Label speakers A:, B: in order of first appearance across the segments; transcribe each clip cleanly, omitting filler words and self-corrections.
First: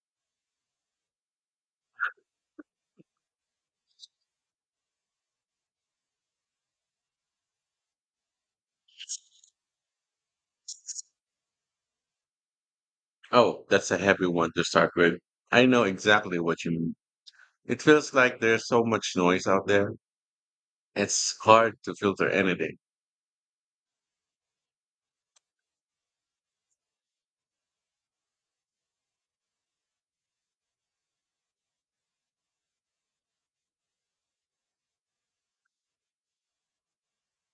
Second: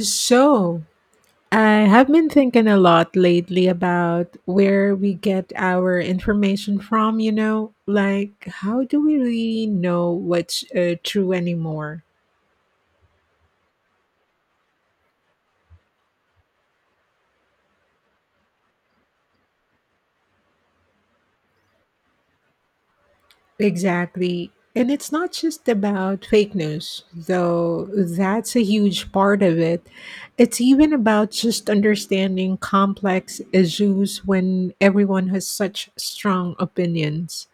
A: So, I have been thinking a lot lately about where we get our information from, you know? Like, how do we really know what's true anymore?
B: Oh, that's a heavy one to start with. I know exactly what you mean. It feels like there's so much noise out there. It's hard to filter anything.
A: Exactly. And it's not just about fake news, though that's a huge part of it. It's even about just understanding complex issues when everyone has such strong opinions.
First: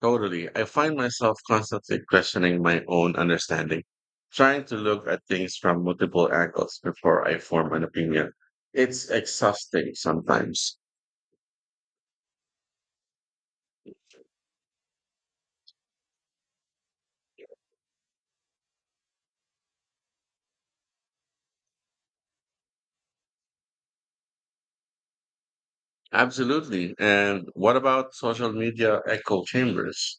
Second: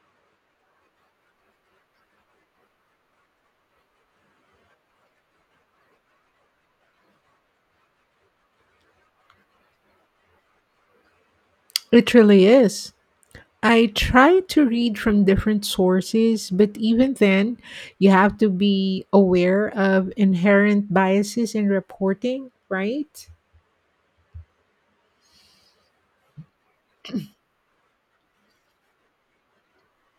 B: Totally. I find myself constantly questioning my own understanding, trying to look at things from multiple angles before I form an opinion. It's exhausting sometimes.
A: It really is. I try to read from different sources, but even then, you have to be aware of inherent biases in reporting, right?
B: Absolutely. And what about social media echo chambers?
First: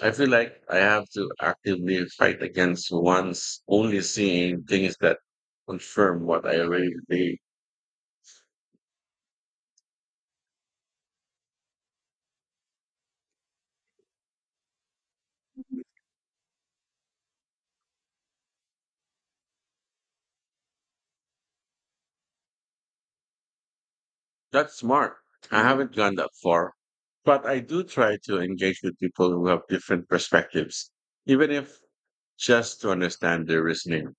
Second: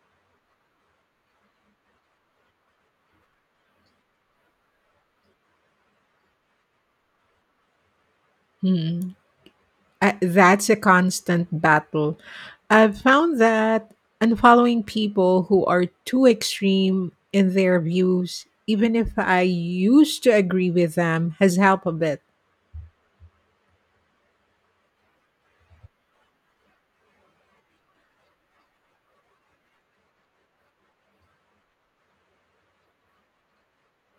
B: I feel like I have to actively fight against one's only seeing things that confirm what I already believe.
A: Hmm. That's a constant battle. I've found that unfollowing people who are too extreme in their views, even if I used to agree with them, has helped a bit.
B: That's smart. I haven't gone that far, but I do try to engage with people who have different perspectives, even if just to understand their reasoning.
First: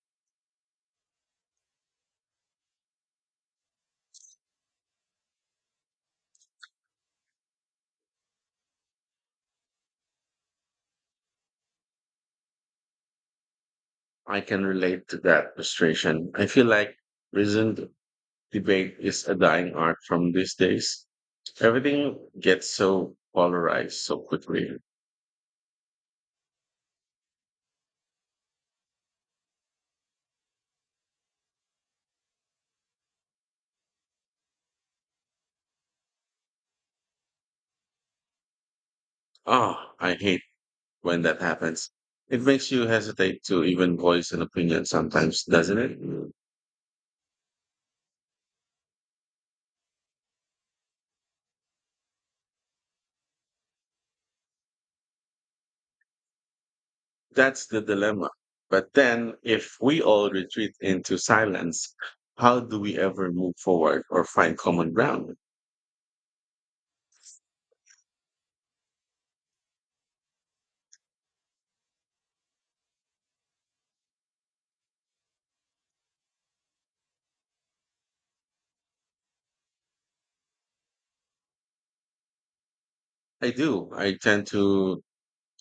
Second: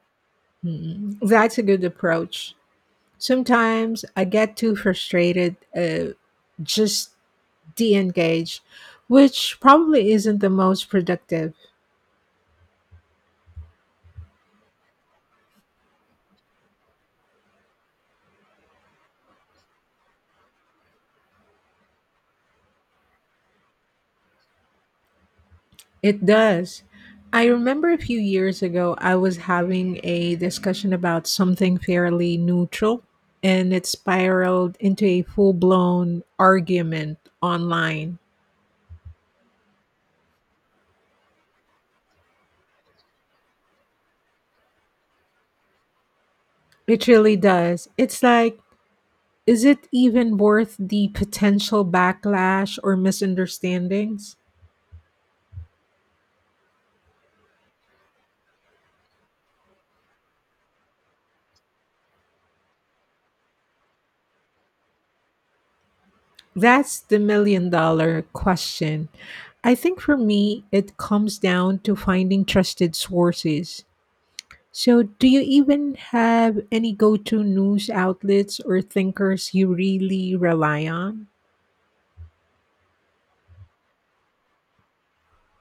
A: Mm, that's a good approach. Sometimes I get too frustrated, just de engage, which probably isn't the most productive.
B: I can relate to that frustration. I feel like reasoned debate is a dying art from these days. Everything gets so polarized so quickly.
A: It does. I remember a few years ago, I was having a discussion about something fairly neutral, and it spiraled into a full blown argument online.
B: Ah, I hate when that happens. It makes you hesitate to even voice an opinion sometimes, doesn't it?
A: It really does. It's like, is it even worth the potential backlash or misunderstandings?
B: That's the dilemma. But then, if we all retreat into silence, how do we ever move forward or find common ground?
A: That's the million dollar question. I think for me, it comes down to finding trusted sources. So, do you even have any go to news outlets or thinkers you really rely on?
B: I do. I tend to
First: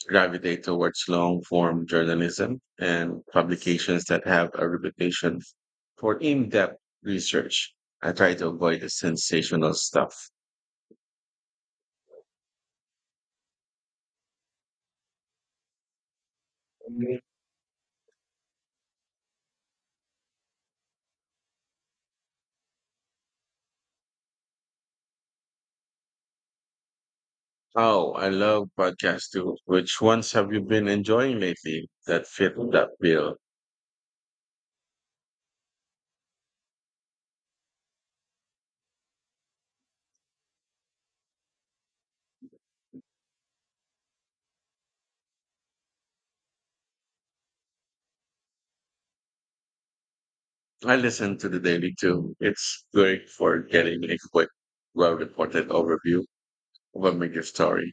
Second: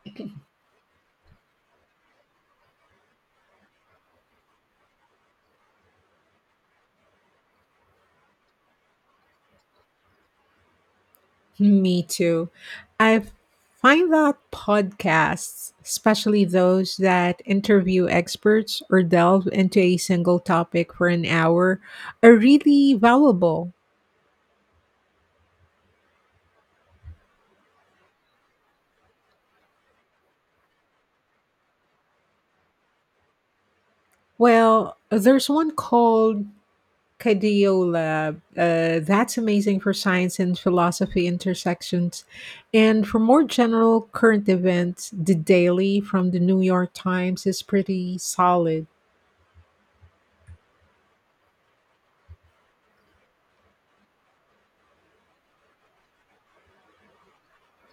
B: gravitate towards long form journalism and publications that have a reputation for in depth research. I try to avoid the sensational stuff.
A: Me too. I find that podcasts, especially those that interview experts or delve into a single topic for an hour, are really valuable.
B: Oh, I love podcasts too. Which ones have you been enjoying lately that fit that bill?
A: Well, there's one called Cardiolab. That's amazing for science and philosophy intersections. And for more general current events, The Daily from the New York Times is pretty solid.
B: I listen to the daily too. It's great for getting a quick, well-reported overview of a major story.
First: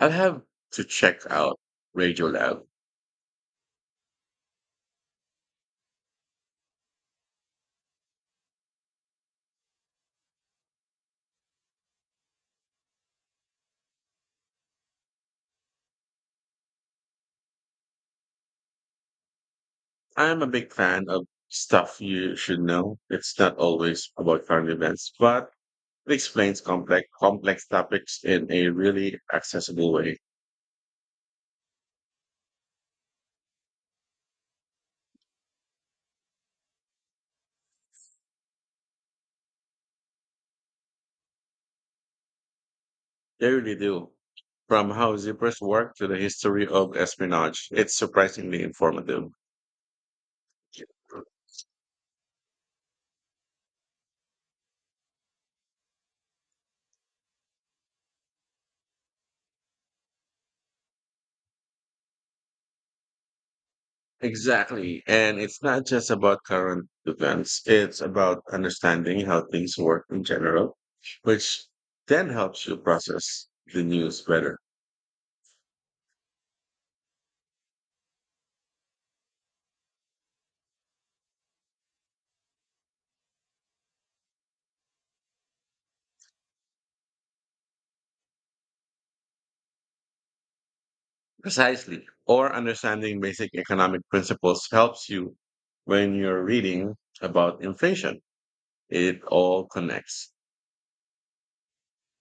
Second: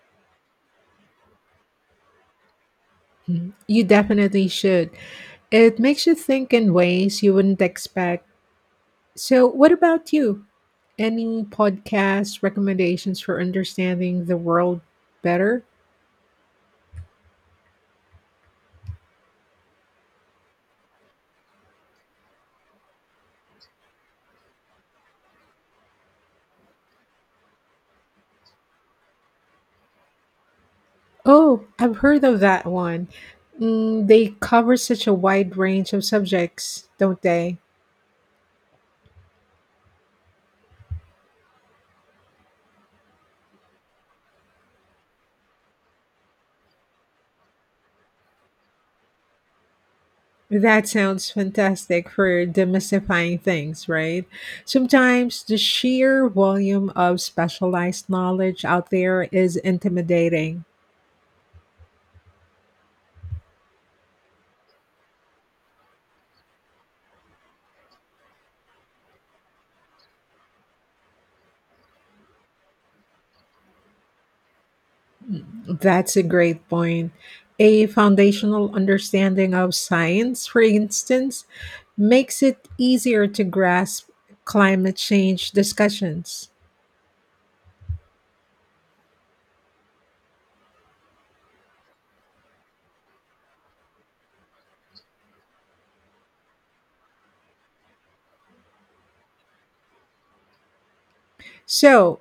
B: I'll have to check out Radio Lab.
A: Mhm. You definitely should. It makes you think in ways you wouldn't expect. So, what about you? Any podcast recommendations for understanding the world better?
B: I'm a big fan of stuff you should know. It's not always about current events, but it explains complex topics in a really accessible way.
A: Oh, I've heard of that one. Mm, they cover such a wide range of subjects, don't they?
B: They really do. From how zippers work to the history of espionage, it's surprisingly informative.
A: That sounds fantastic for demystifying things, right? Sometimes the sheer volume of specialized knowledge out there is intimidating.
B: Exactly. And it's not just about current events, it's about understanding how things work in general, which then helps you process the news better.
A: That's a great point. A foundational understanding of science, for instance, makes it easier to grasp climate change discussions.
B: Precisely. Or understanding basic economic principles helps you when you're reading about inflation. It all connects.
A: So,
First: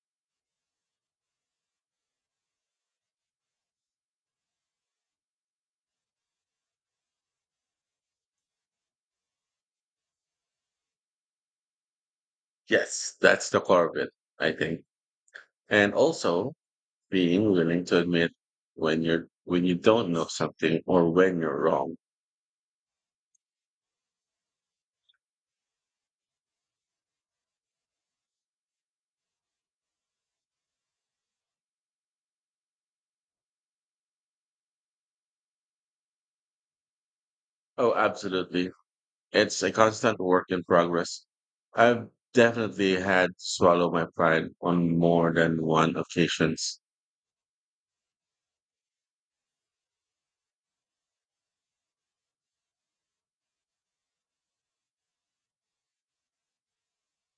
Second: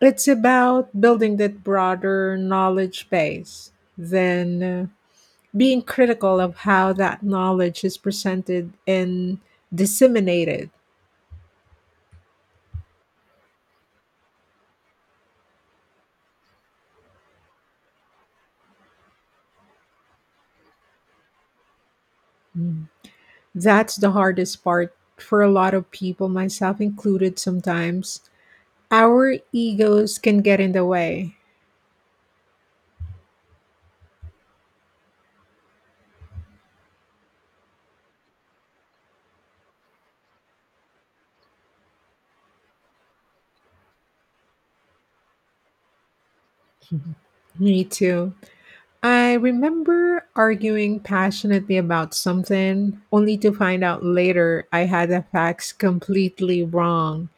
A: it's about building that broader knowledge base. Then being critical of how that knowledge is presented and disseminated.
B: Yes, that's the core of it, I think. And also, being willing to admit when you don't know something or when you're wrong.
A: Mm. That's the hardest part for a lot of people, myself included sometimes. Our egos can get in the way.
B: Oh, absolutely. It's a constant work in progress. I've definitely had to swallow my pride on more than one occasions.
A: Me too. I remember arguing passionately about something, only to find out later I had the facts completely wrong.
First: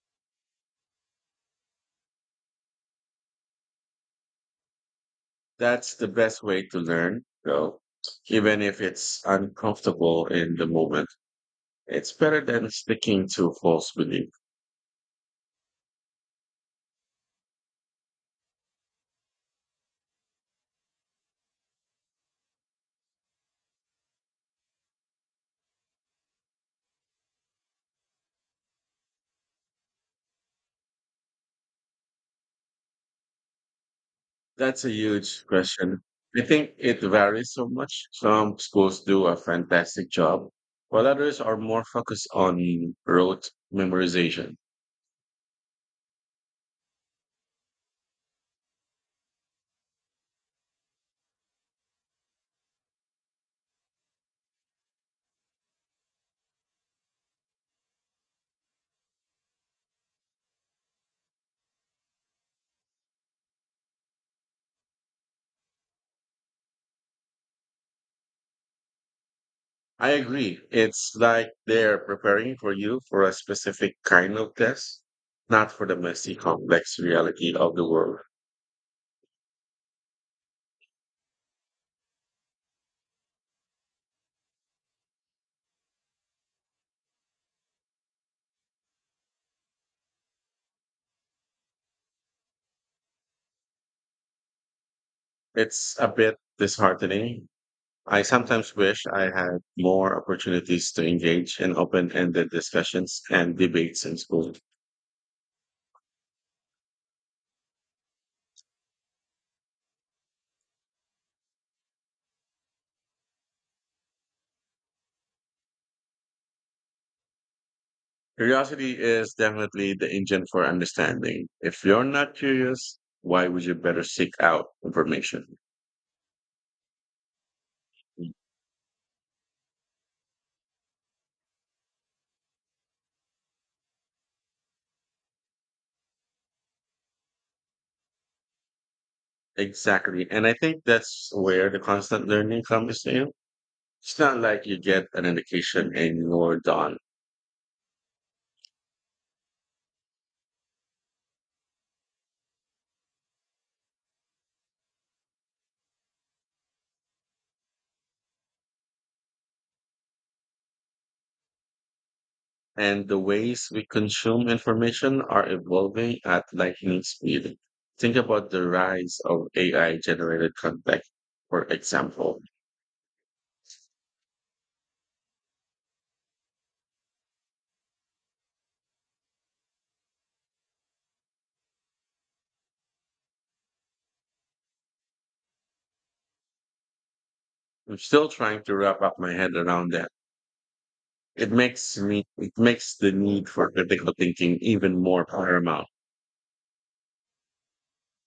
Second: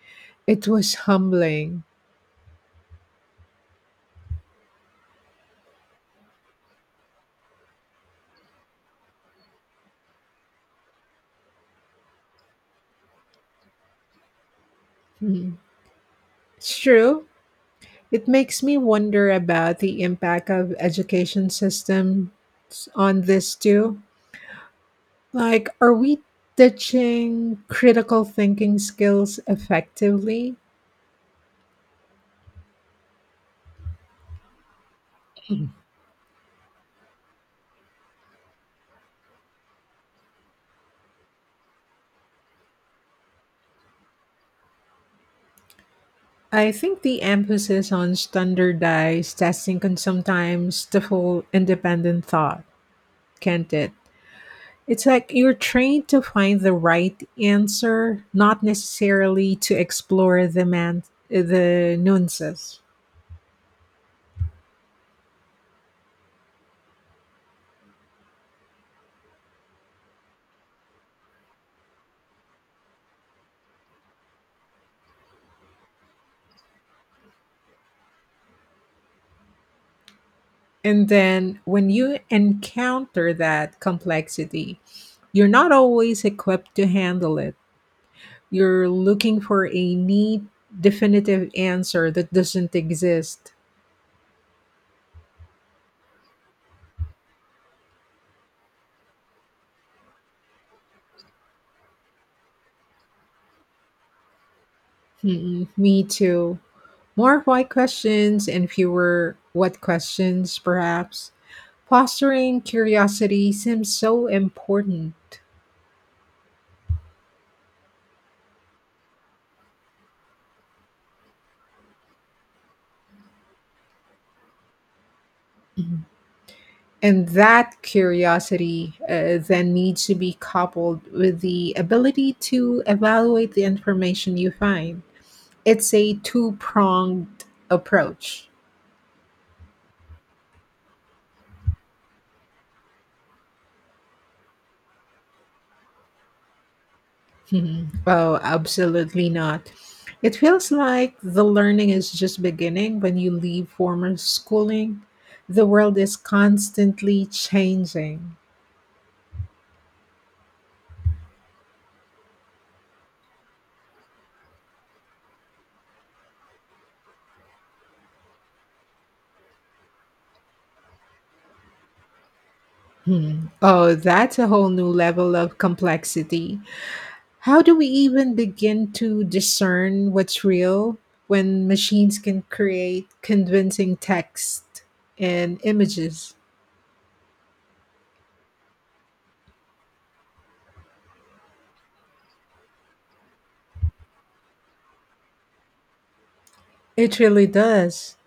A: It was humbling.
B: That's the best way to learn, though. Even if it's uncomfortable in the moment, it's better than sticking to false beliefs.
A: Mhm. It's true. It makes me wonder about the impact of education systems on this too. Like, are we teaching critical thinking skills effectively?
B: That's a huge question. I think it varies so much. Some schools do a fantastic job, while others are more focused on rote memorization.
A: I think the emphasis on standardized testing can sometimes stifle independent thought, can't it? It's like you're trained to find the right answer, not necessarily to explore the nuances.
B: I agree. It's like they're preparing for you for a specific kind of test, not for the messy, complex reality of the world.
A: And then when you encounter that complexity, you're not always equipped to handle it. You're looking for a neat, definitive answer that doesn't exist.
B: It's a bit disheartening. I sometimes wish I had more opportunities to engage in open ended discussions and debates in school.
A: Mm-mm, me too. More why questions and fewer what questions, perhaps. Fostering curiosity seems so important.
B: Curiosity is definitely the engine for understanding. If you're not curious, why would you better seek out information?
A: Mm-hmm. And that curiosity, then needs to be coupled with the ability to evaluate the information you find. It's a two pronged approach.
B: Exactly. And I think that's where the constant learning comes in. It's not like you get an education and you're done.
A: Mhm. Oh, absolutely not. It feels like the learning is just beginning when you leave former schooling. The world is constantly changing.
B: And the ways we consume information are evolving at lightning speed. Think about the rise of AI generated content, for example.
A: Hmm. Oh, that's a whole new level of complexity. How do we even begin to discern what's real when machines can create convincing text and images?
B: I'm still trying to wrap up my head around that. It makes the need for critical thinking even more paramount.
A: It really does.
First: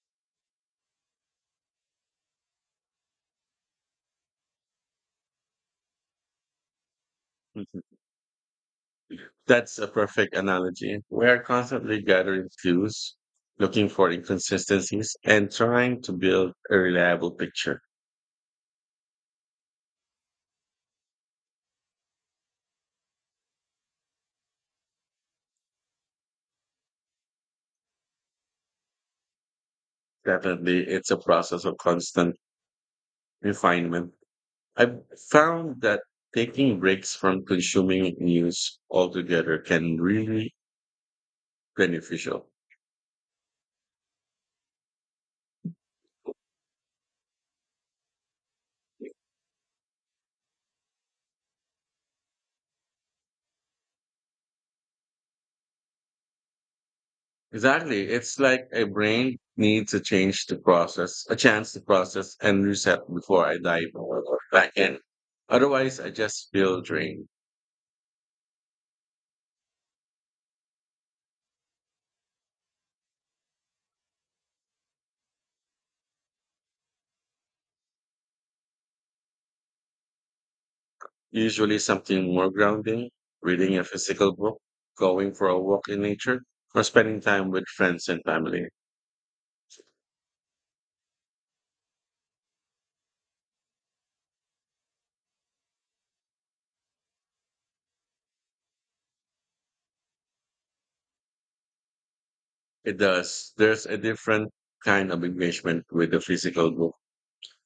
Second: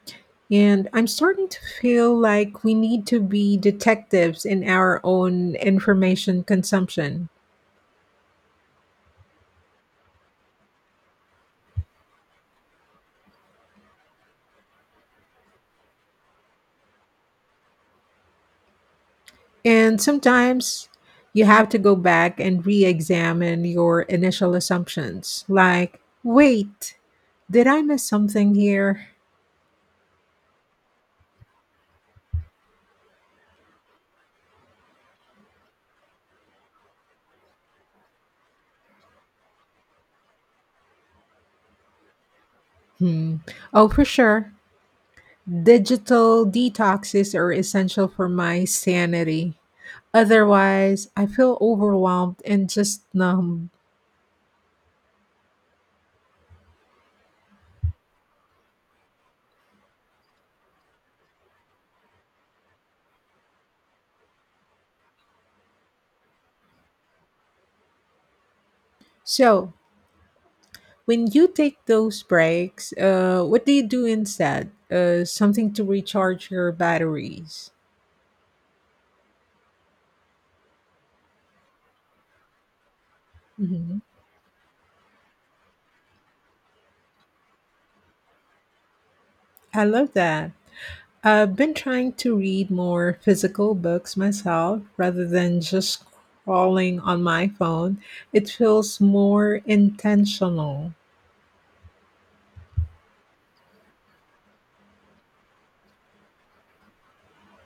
A: And I'm starting to feel like we need to be detectives in our own information consumption.
B: Mhm. That's a perfect analogy. We are constantly gathering clues, looking for inconsistencies, and trying to build a reliable picture.
A: And sometimes you have to go back and re examine your initial assumptions. Like, wait, did I miss something here?
B: Definitely, it's a process of constant refinement. I've found that taking breaks from consuming news altogether can really beneficial.
A: Hmm. Oh, for sure. Digital detoxes are essential for my sanity. Otherwise, I feel overwhelmed and just numb.
B: Exactly. It's like a brain needs a chance to process and reset before I dive back in. Otherwise, I just feel drained.
A: So, when you take those breaks, what do you do instead? Something to recharge your batteries.
B: Usually something more grounding, reading a
A: Mhm.
B: physical book, going for a walk in nature, or spending time with friends and family.
A: I love that. I've been trying to read more physical books myself rather than just scrolling on my phone. It feels more intentional.
B: It does. There's a different kind of engagement with the physical book.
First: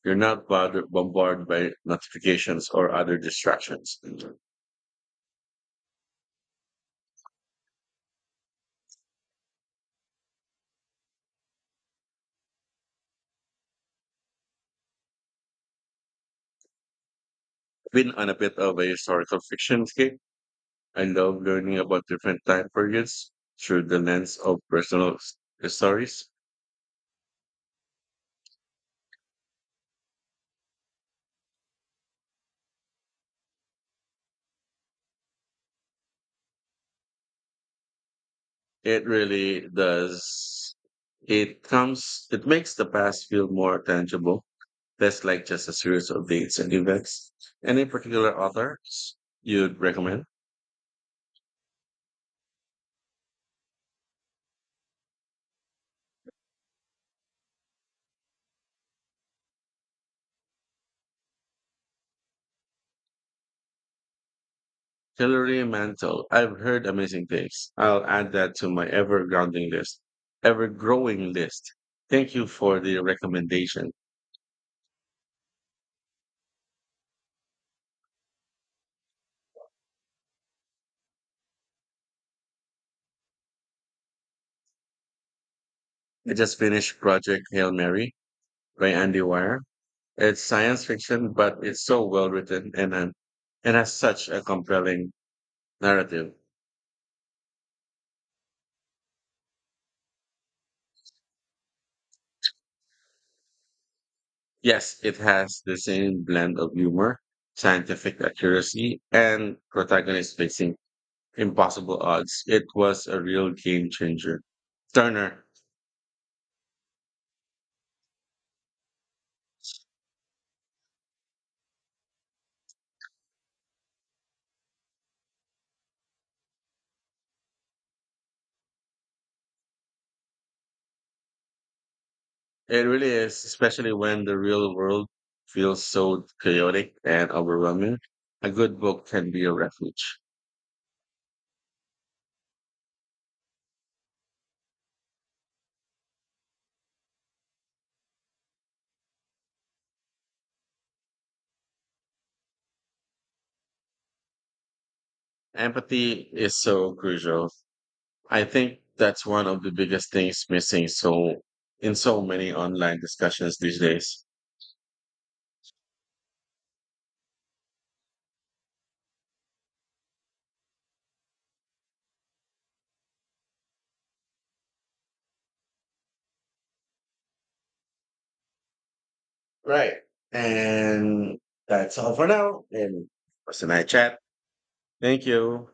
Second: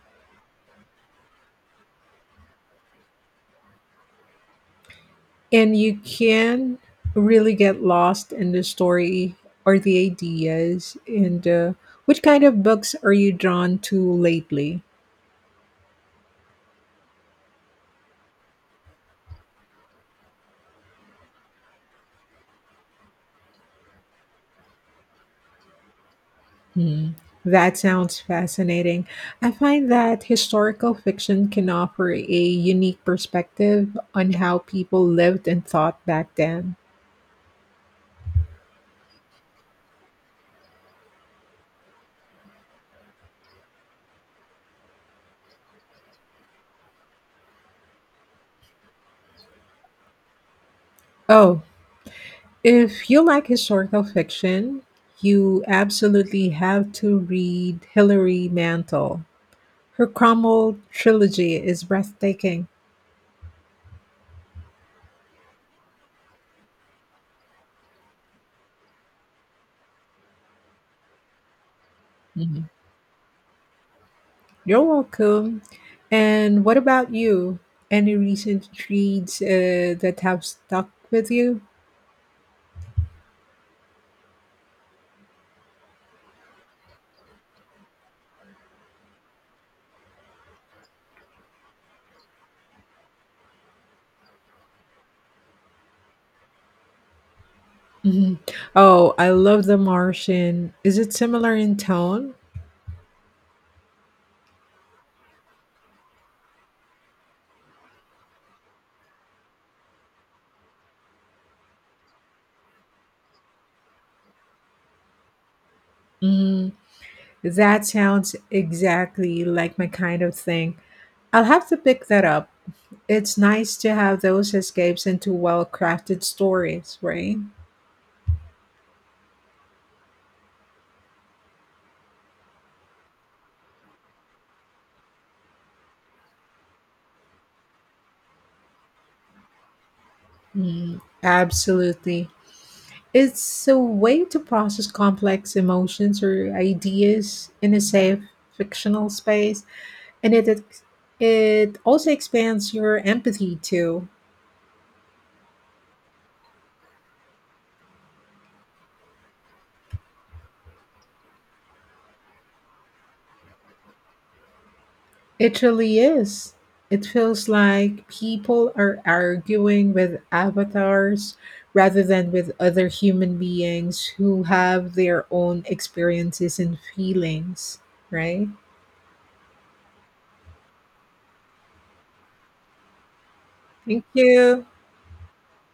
B: You're not bombarded by notifications or other distractions.
A: And you can really get lost in the story or the ideas. And which kind of books are you drawn to lately?
B: Been on a bit of a historical fiction kick. I love learning about different time periods through the lens of personal stories.
A: Hmm. That sounds fascinating. I find that historical fiction can offer a unique perspective on how people lived and thought back then.
B: It really does. It makes the past feel more tangible, less like just a series of dates and events. Any particular authors you'd recommend?
A: Oh, if you like historical fiction, you absolutely have to read Hilary Mantel. Her Cromwell trilogy is breathtaking.
B: Hilary Mantel. I've heard amazing things. I'll add that to my ever growing list. Thank you
A: Mhm.
B: for the recommendation.
A: You're welcome. And what about you? Any recent reads that have stuck with you?
B: I just finished Project Hail Mary by Andy Weir. It's science fiction, but it's so well written and has such a compelling narrative.
A: Mhm. Oh, I love The Martian. Is it similar in tone?
B: Yes, it has the same blend of humor, scientific accuracy, and protagonists facing impossible odds. It was a real game changer. Turner,
A: Mm, that sounds exactly like my kind of thing. I'll have to pick that up. It's nice to have those escapes into well crafted stories, right?
B: it really is, especially when the real world feels so chaotic and overwhelming. A good book can be a refuge.
A: Mm, absolutely. It's a way to process complex emotions or ideas in a safe fictional space, and it also expands your empathy too.
B: Empathy is so crucial. I think that's one of the biggest things missing in so many online discussions these days.
A: It really is. It feels like people are arguing with avatars rather than with other human beings who have their own experiences and feelings, right?
B: Right. And that's all for now. And it was a nice
A: Thank
B: chat.
A: you.
B: Thank you.